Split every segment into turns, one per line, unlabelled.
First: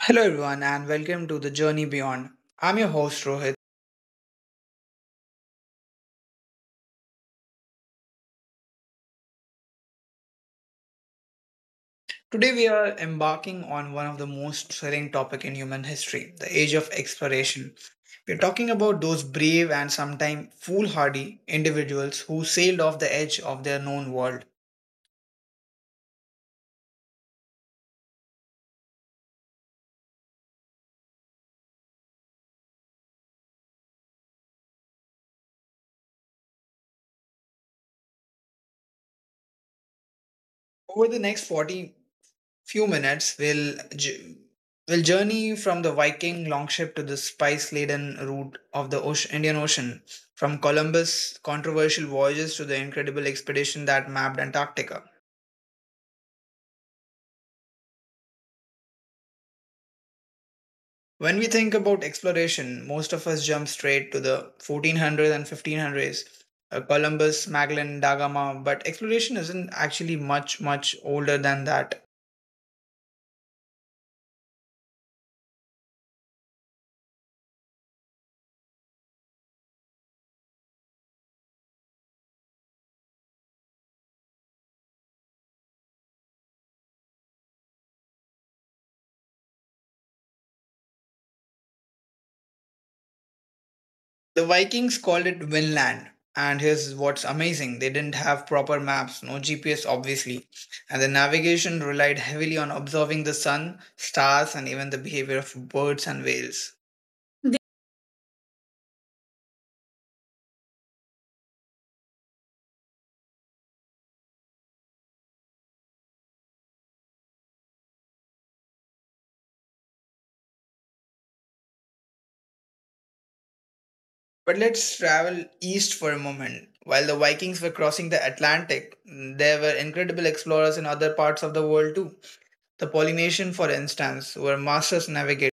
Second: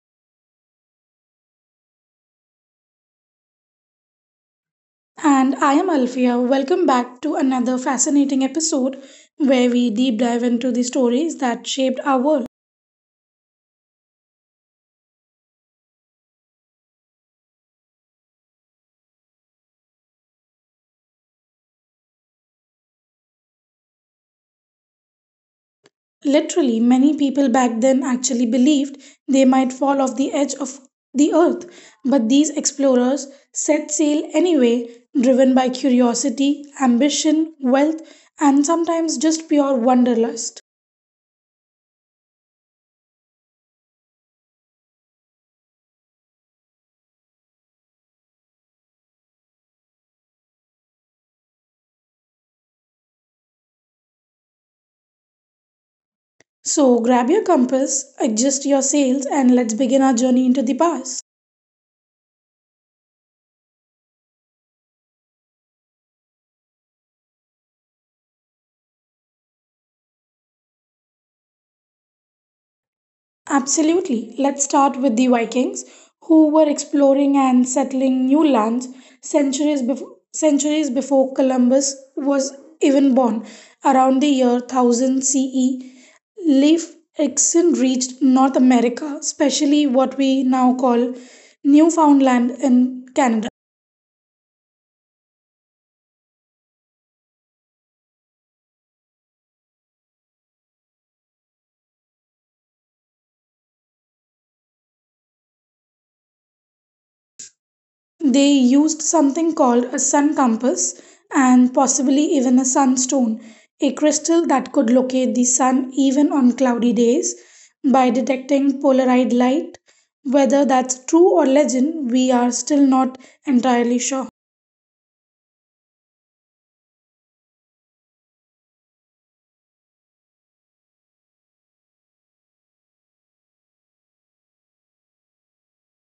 Hello, everyone, and welcome to The Journey Beyond. I'm your host, Rohit.
And I am Alfia. Welcome back to another fascinating episode where we deep dive into the stories that shaped our world.
Today, we are embarking on one of the most thrilling topic in human history the age of exploration. We're talking about those brave and sometimes foolhardy individuals who sailed off the edge of their known world.
Literally, many people back then actually believed they might fall off the edge of the earth, but these explorers set sail anyway, driven by curiosity, ambition, wealth, and sometimes just pure wanderlust.
Over the next 40 few minutes will journey from the Viking longship to the spice-laden route of the Indian Ocean, from Columbus' controversial voyages to the incredible expedition that mapped Antarctica.
So, grab your compass, adjust your sails, and let's begin our journey into the past.
When we think about exploration, most of us jump straight to the 1400s and 1500s, Columbus, Magellan, Da Gama, but exploration isn't actually much older than that.
Absolutely. Let's start with the Vikings, who were exploring and settling new lands centuries before Columbus was even born. Around the year 1000 CE, Leif Erikson reached North America, especially what we now call Newfoundland in Canada.
The Vikings called it Vinland. And here's what's amazing they didn't have proper maps, no GPS, obviously. And the navigation relied heavily on observing the sun, stars, and even the behavior of birds and whales.
They used something called a sun compass and possibly even a sunstone, a crystal that could locate the sun even on cloudy days by detecting polarized light. Whether that's true or legend, we are still not entirely sure.
But let's travel east for a moment. While the Vikings were crossing the Atlantic, there were incredible explorers in other parts of the world too. The Polynesians, for instance, were masters navigators.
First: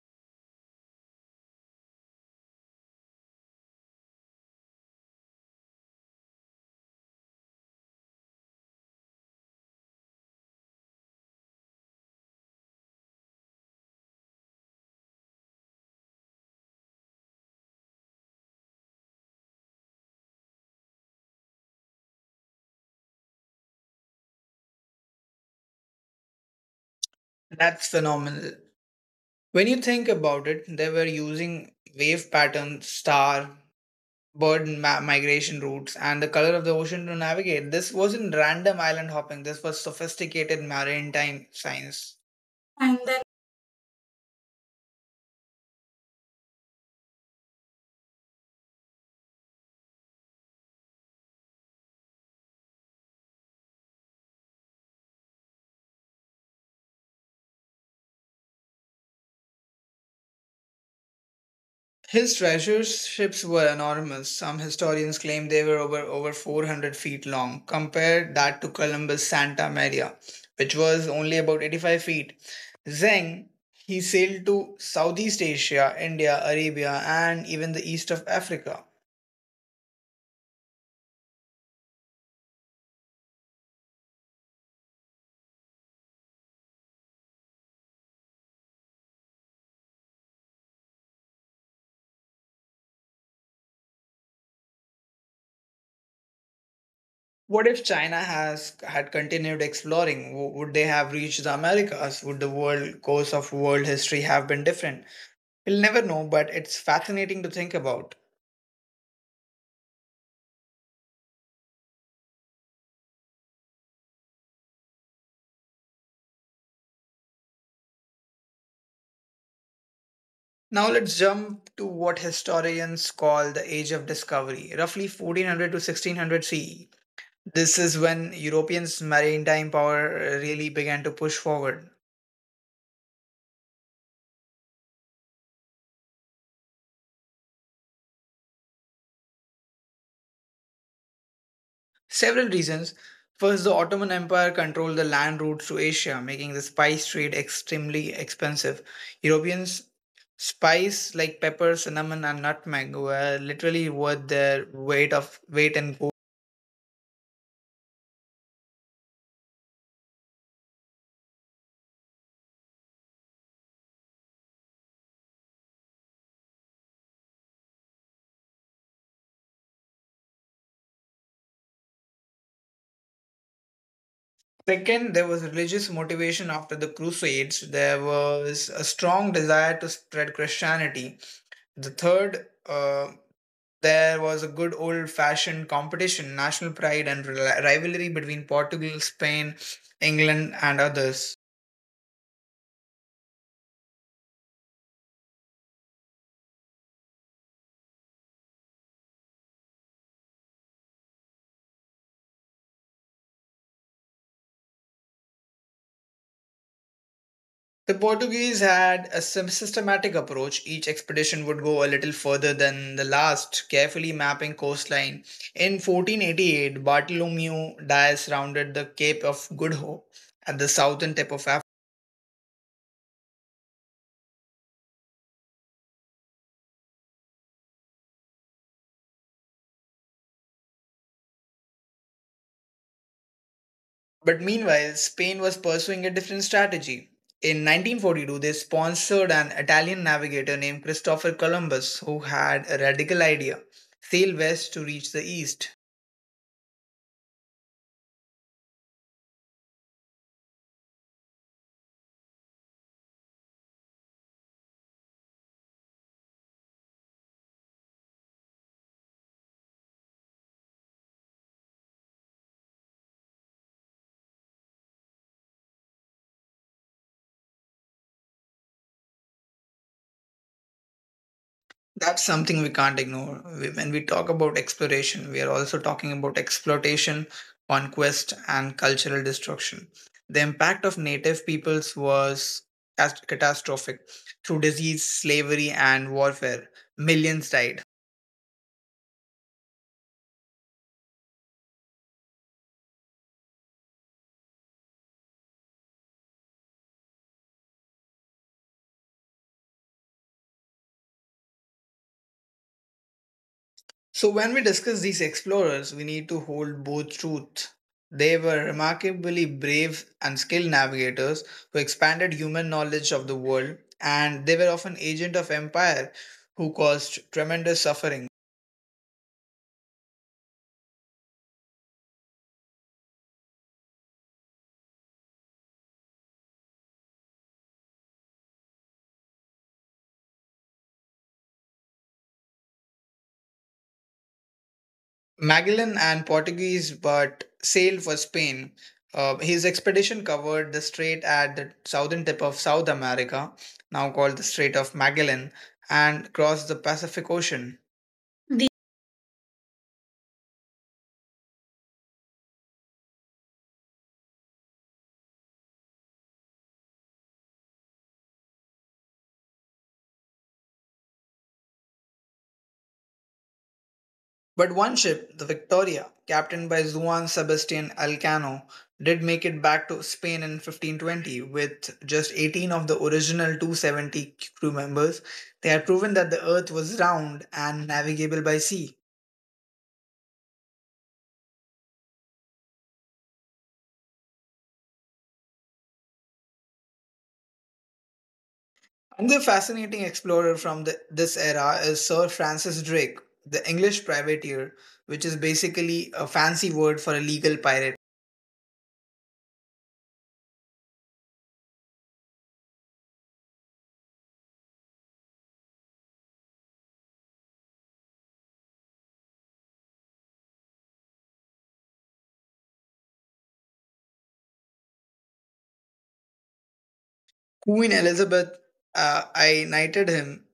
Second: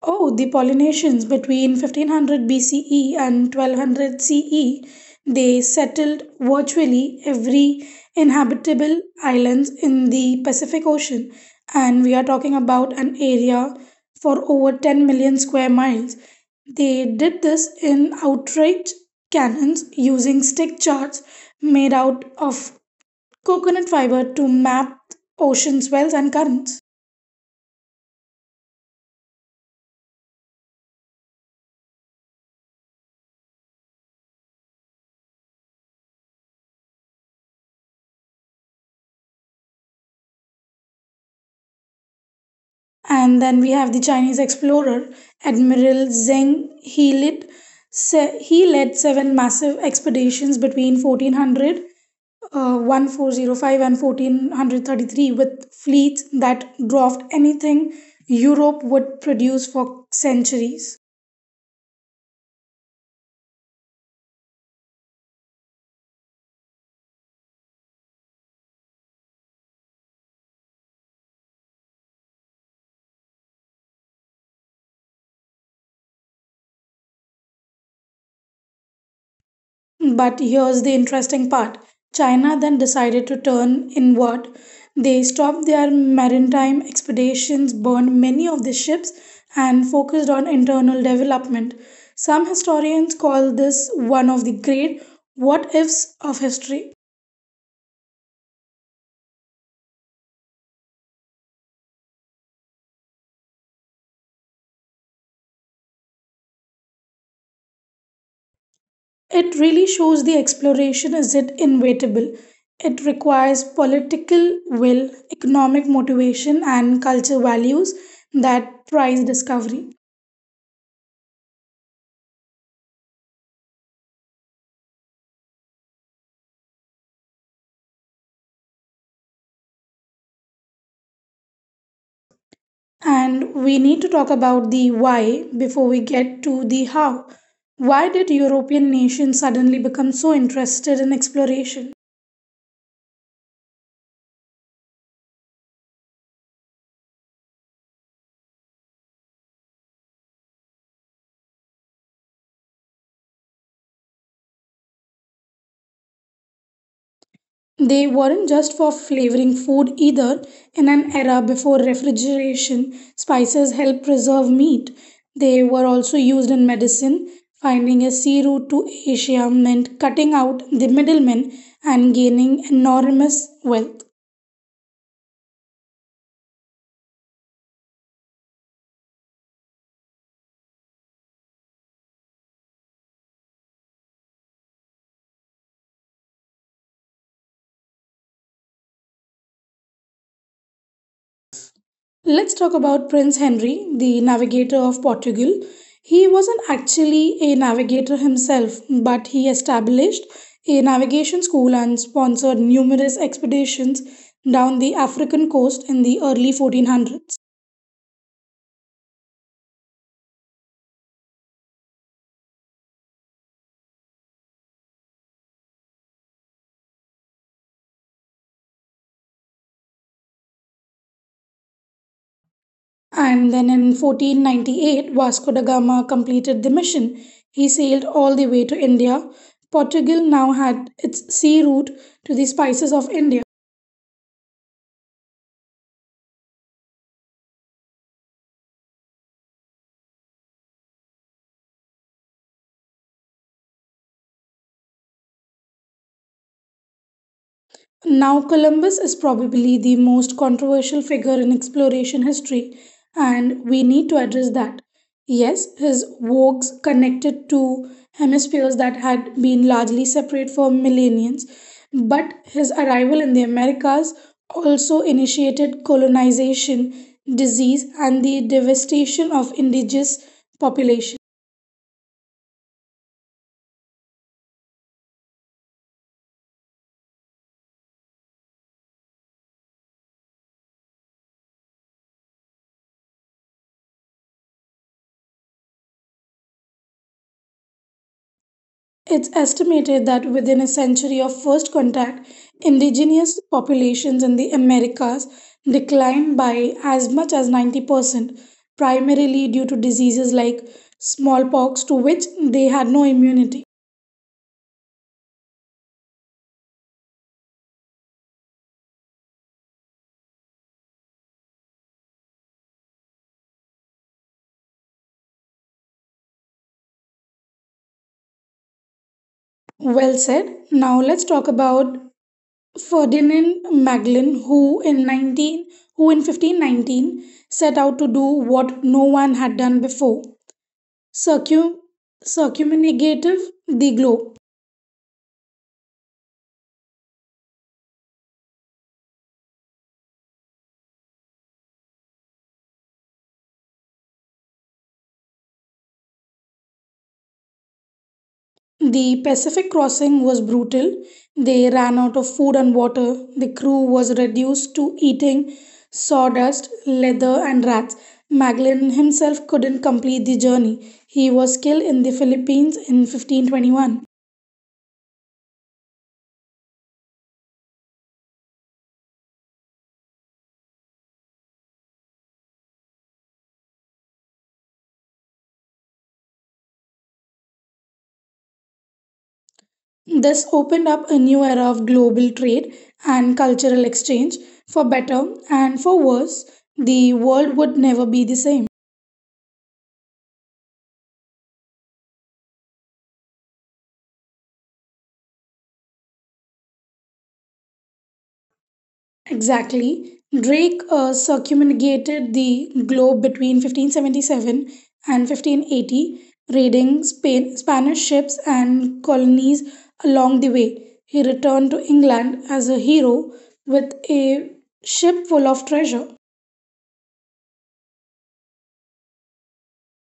Oh, the Polynesians between 1500 BCE and 1200 CE, they settled virtually every inhabitable islands in the Pacific Ocean and we are talking about an area for over 10 million square miles. They did this in outright cannons using stick charts made out of coconut fiber to map ocean swells and currents.
That's phenomenal. When you think about it, they were using wave patterns, star, migration routes and the color of the ocean to navigate. This wasn't random island hopping, this was sophisticated maritime science. And then
And then we have the Chinese explorer Admiral Zheng He led, he led seven massive expeditions between 1400, 1405 and 1433 with fleets that dwarfed anything Europe would produce for centuries.
his treasure ships were enormous. Some historians claim they were over 400 feet long. Compare that to Columbus' Santa Maria, which was only about 85 feet. Zeng, he sailed to Southeast Asia, India, Arabia, and even the east of Africa.
But here's the interesting part, China then decided to turn inward. They stopped their maritime expeditions, burned many of the ships, and focused on internal development. Some historians call this one of the great what ifs of history.
What if China has had continued exploring? Would they have reached the Americas? Would the world course of world history have been different? We'll never know, but it's fascinating to think about.
It really shows the exploration isn't inevitable. It requires political will, economic motivation, and cultural values that prize discovery.
Now let's jump to what historians call the Age of Discovery, roughly 1400 to 1600 CE. This is when Europeans' maritime power really began to push forward.
And we need to talk about the why before we get to the how. Why did European nations suddenly become so interested in exploration?
Several reasons. First, the Ottoman Empire controlled the land routes to Asia, making the spice trade extremely expensive. Europeans spice like pepper, cinnamon, and nutmeg were literally worth their weight in gold.
They weren't just for flavoring food either. In an era before refrigeration, spices helped preserve meat. They were also used in medicine. Finding a sea route to Asia meant cutting out the middlemen and gaining enormous wealth.
Second, there was religious motivation after the Crusades. There was a strong desire to spread Christianity. The third, there was a good old fashioned competition, national pride, and rivalry between Portugal, Spain, England, and others.
Let's talk about Prince Henry, the navigator of Portugal. He wasn't actually a navigator himself, but he established a navigation school and sponsored numerous expeditions down the African coast in the early 1400s.
The Portuguese had a systematic approach. Each expedition would go a little further than the last, carefully mapping coastline. In 1488, Bartholomew Dias rounded the Cape of Good Hope at the southern tip of Africa.
And then in 1498, Vasco da Gama completed the mission. He sailed all the way to India. Portugal now had its sea route to the spices of India.
But meanwhile, Spain was pursuing a different strategy. In 1942, they sponsored an Italian navigator named Christopher Columbus who had a radical idea sail west to reach the east.
Now, Columbus is probably the most controversial figure in exploration history, and we need to address that. Yes, his voyages connected two hemispheres that had been largely separate for millennia, but his arrival in the Americas also initiated colonization, disease, and the devastation of indigenous populations.
That's something we can't ignore. When we talk about exploration, we are also talking about exploitation, conquest, and cultural destruction. The impact of native peoples was catastrophic. Through disease, slavery, and warfare, millions died.
It's estimated that within a century of first contact, indigenous populations in the Americas declined by as much as 90%, primarily due to diseases like smallpox to which they had no immunity.
So, when we discuss these explorers, we need to hold both truth. They were remarkably brave and skilled navigators who expanded human knowledge of the world, and they were often agents of empire who caused tremendous suffering.
Well said. Now let's talk about Ferdinand Magellan, who in 1519 set out to do what no one had done before, circum circumnavigative the globe.
Magellan and Portuguese but sailed for Spain. His expedition covered the strait at the southern tip of South America, now called the Strait of Magellan, and crossed the Pacific Ocean.
The Pacific crossing was brutal. They ran out of food and water. The crew was reduced to eating sawdust, leather, and rats. Magellan himself couldn't complete the journey. He was killed in the Philippines in 1521.
But one ship, the Victoria, captained by Juan Sebastian Elcano, did make it back to Spain in 1520 with just 18 of the original 270 crew members. They had proven that the earth was round and navigable by sea.
This opened up a new era of global trade and cultural exchange. For better and for worse, the world would never be the same.
Another fascinating explorer from this era is Sir Francis Drake, the English privateer, which is basically a fancy word for a legal pirate.
Exactly. Drake circumnavigated the globe between 1577 and 1580, raiding Spain, Spanish ships and colonies along the way. He returned to England as a hero with a ship full of treasure.
Queen Elizabeth I knighted him.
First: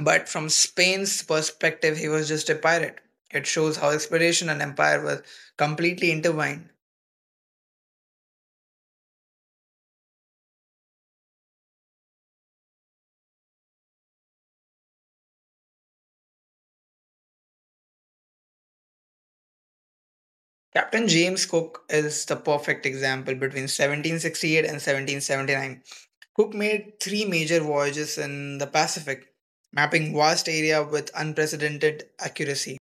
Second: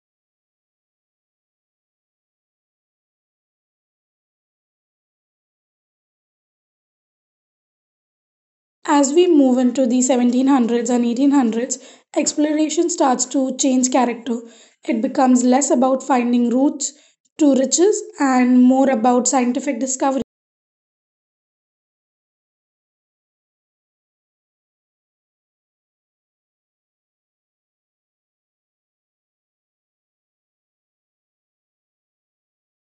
But from Spain's perspective, he was just a pirate. It shows how exploration and empire were completely intertwined.
As we move into the 1700s and 1800s, exploration starts to change character. It becomes less about finding routes to riches and more about scientific discovery.
Captain James Cook is the perfect example between 1768 and 1779. Cook made three major voyages in the Pacific, mapping vast area with unprecedented accuracy.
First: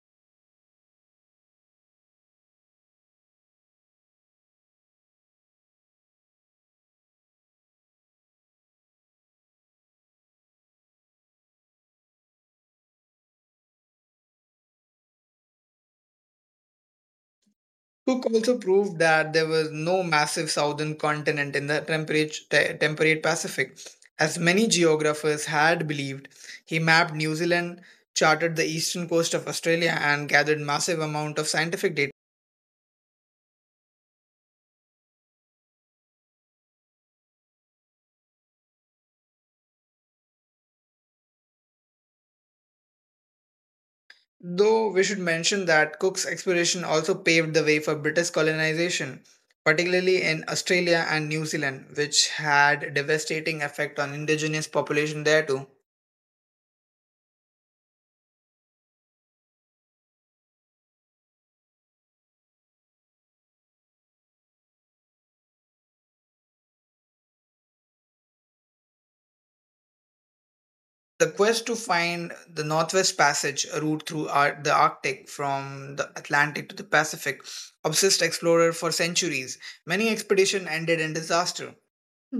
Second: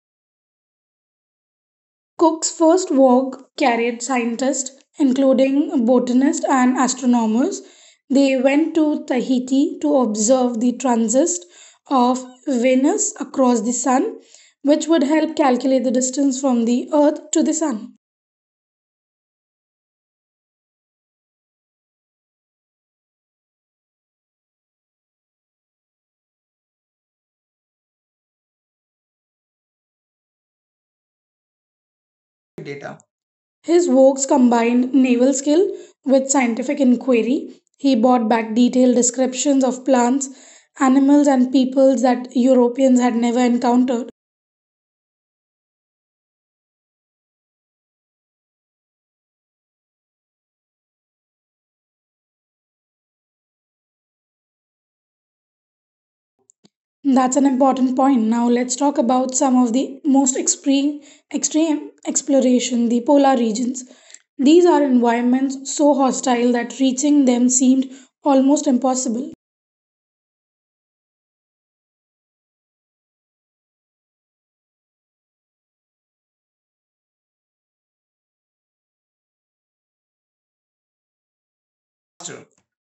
Cook's first work carried scientists, including botanists and astronomers. They went to Tahiti to observe the transit of Venus across the Sun, which would help calculate the distance from the Earth to the Sun.
Cook also proved that there was no massive southern continent in the temperate Pacific, as many geographers had believed. He mapped New Zealand, charted the eastern coast of Australia, and gathered massive amount of scientific data.
His works combined naval skill with scientific inquiry. He brought back detailed descriptions of plants, animals, and peoples that Europeans had never encountered.
Though we should mention that Cook's exploration also paved the way for British colonization, particularly in Australia and New Zealand, which had devastating effect on indigenous population there too.
That's an important point. Now let's talk about some of the most extreme exploration, the polar regions. These are environments so hostile that reaching them seemed almost impossible.
The quest to find the Northwest Passage, a route through the Arctic from the Atlantic to the Pacific, obsessed explorers for centuries. Many expeditions ended in disaster.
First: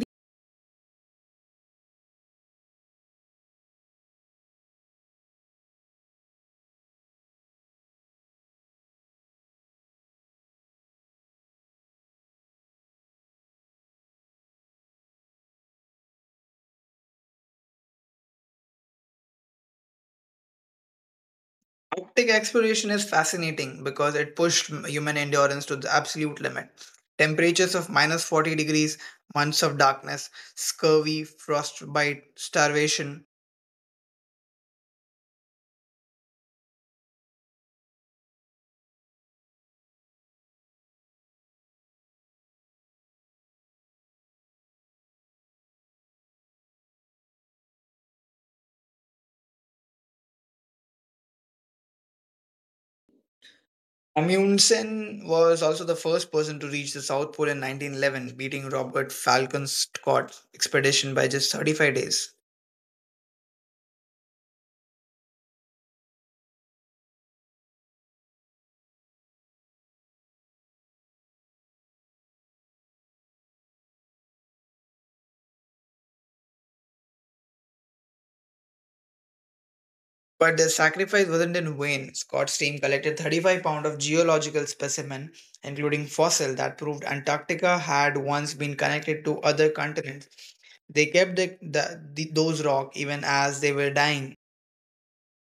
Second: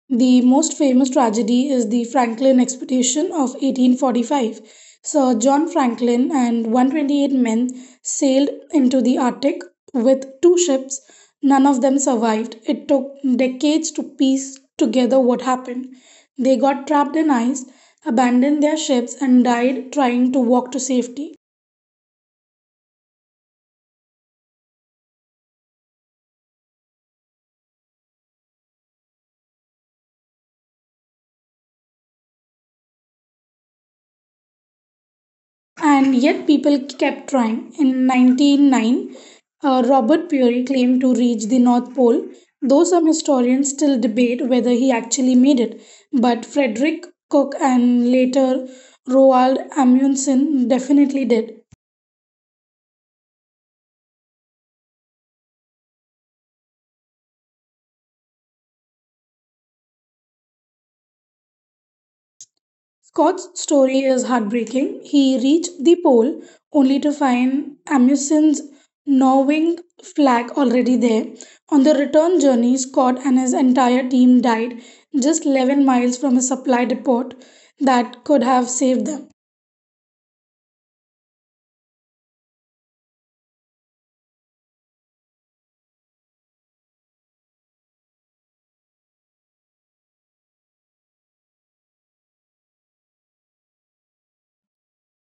The most famous tragedy is the Franklin expedition of 1845. Sir John Franklin and 128 men sailed into the Arctic with two ships. None of them survived. It took decades to piece together what happened. They got trapped in ice, abandoned their ships, and died trying to walk to safety.
Arctic exploration is fascinating because it pushed human endurance to the absolute limit. Temperatures of minus 40 degrees, months of darkness, scurvy, frostbite, starvation.
And yet people kept trying. In 1909, Robert Peary claimed to reach the North Pole, though some historians still debate whether he actually made it. But Frederick Cook and later Roald Amundsen definitely did.
Amundsen was also the first person to reach the South Pole in 1911, beating Robert Falcon Scott's expedition by just 35 days.
Scott's story is heartbreaking. He reached the pole only to find Amundsen's Norwing flag already there. On the return journey, Scott and his entire team died just 11 miles from a supply depot that could have saved them.
But their sacrifice wasn't in vain. Scott's team collected 35 pounds of geological specimen, including fossil that proved Antarctica had once been connected to other continents. They kept those rock even as they were dying.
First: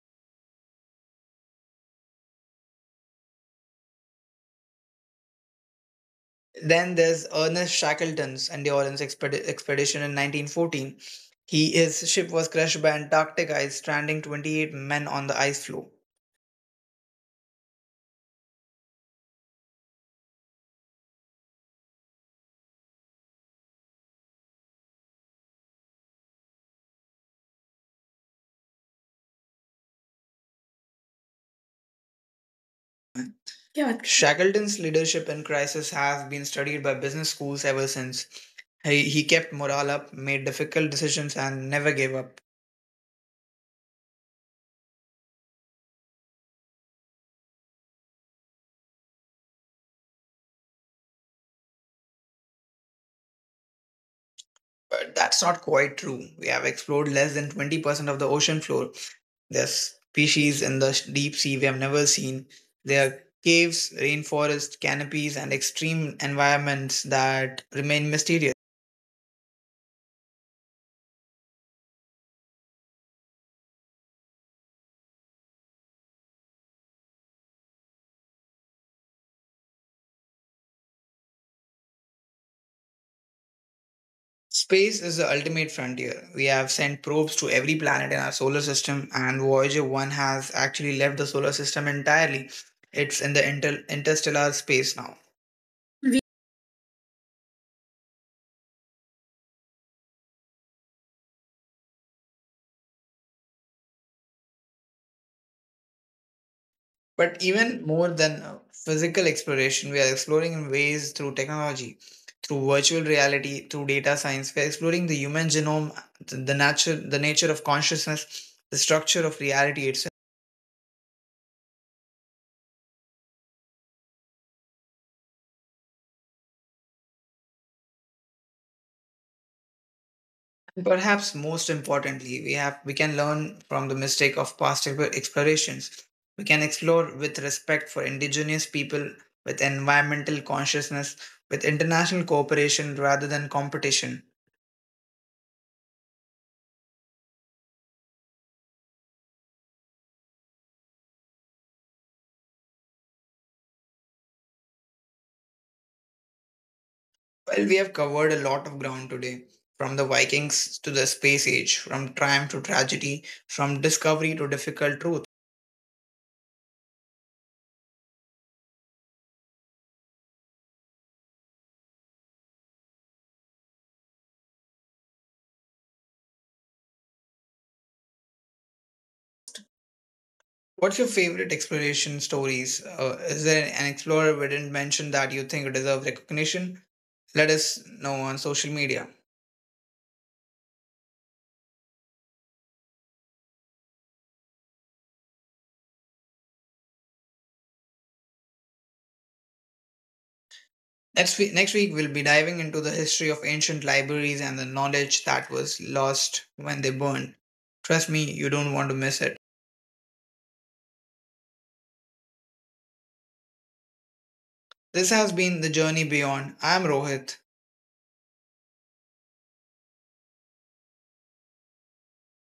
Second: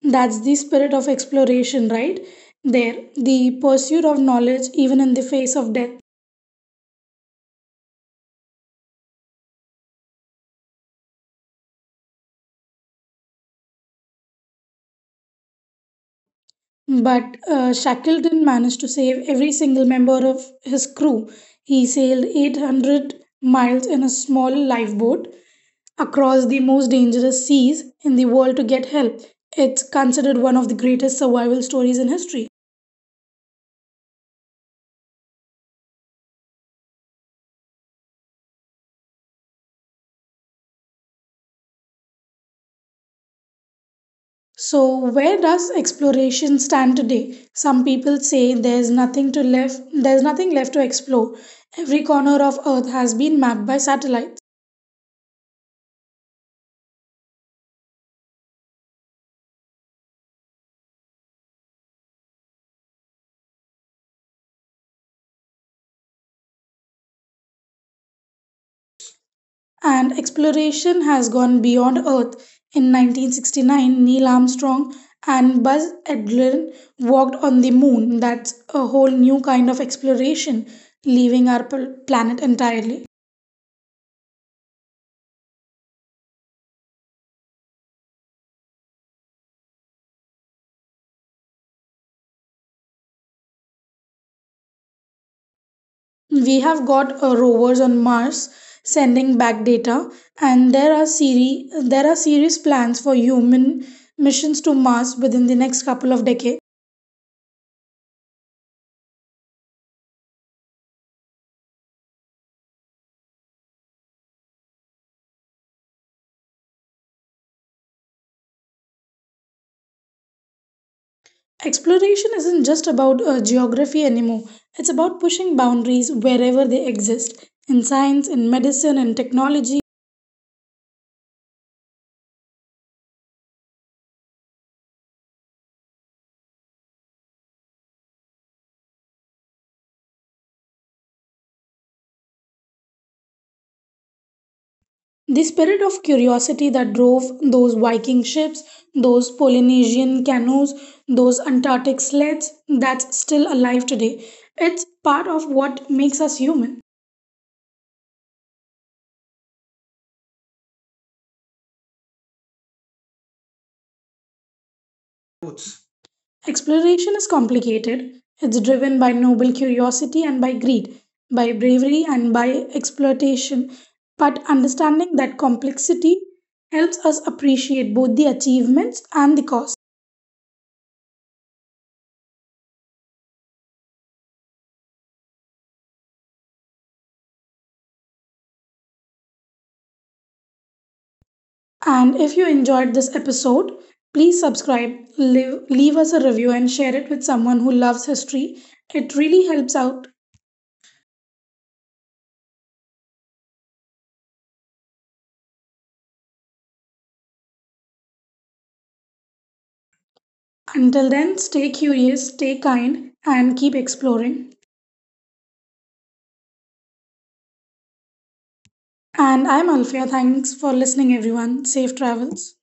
That's the spirit of exploration, right? There, the pursuit of knowledge even in the face of death.
Then there's Ernest Shackleton's Expedition in 1914. His ship was crushed by Antarctic ice, stranding 28 men on the ice floe.
But Shackleton managed to save every single member of his crew. He sailed 800 miles in a small lifeboat across the most dangerous seas in the world to get help. It's considered one of the greatest survival stories in history.
Yeah, Shackleton's leadership in crisis has been studied by business schools ever since. He kept morale up, made difficult decisions, and never gave up.
So, where does exploration stand today? Some people say there's nothing left to explore. Every corner of earth has been mapped by satellite.
But that's not quite true. We have explored less than 20% of the ocean floor. There's species in the deep sea we have never seen. There are caves, rainforest canopies, and extreme environments that remain mysterious.
And exploration has gone beyond Earth. In 1969, Neil Armstrong and Buzz Aldrin walked on the moon. That's a whole new kind of exploration, leaving our planet entirely.
Space is the ultimate frontier. We have sent probes to every planet in our solar system, and Voyager 1 has actually left the solar system entirely. It's in the interstellar space now.
We have got rovers on Mars sending back data, and there are serious plans for human missions to Mars within the next couple of decades.
But even more than physical exploration, we are exploring in ways through technology, through virtual reality, through data science. We are exploring the human genome, the nature of consciousness, the structure of reality itself.
Exploration isn't just about geography anymore. It's about pushing boundaries wherever they exist in science, in medicine, in
And
technology.
perhaps most importantly, we can learn from the mistake of past explorations. We can explore with respect for indigenous people, with environmental consciousness, with international cooperation rather than competition.
The spirit of curiosity that drove those Viking ships, those Polynesian canoes, those Antarctic sleds, that's still alive today. It's part of what makes us human.
Well, we have covered a lot of ground today, from the Vikings to the space age, from triumph to tragedy, from discovery to difficult truth.
Exploration is complicated. It's driven by noble curiosity and by greed, by bravery and by exploitation. But understanding that complexity helps us appreciate both the achievements and the cost.
What's your favorite exploration stories? Is there an explorer we didn't mention that you think deserve recognition? Let us know on social media.
And if you enjoyed this episode, please subscribe, leave us a review, and share it with someone who loves history. It really helps out.
Next week, we'll be diving into the history of ancient libraries and the knowledge that was lost when they burned. Trust me, you don't want to miss it.
Until then, stay curious, stay kind, and keep exploring.
This has been The Journey Beyond. I'm Rohit.
And I'm Alfia. Thanks for listening, everyone. Safe travels.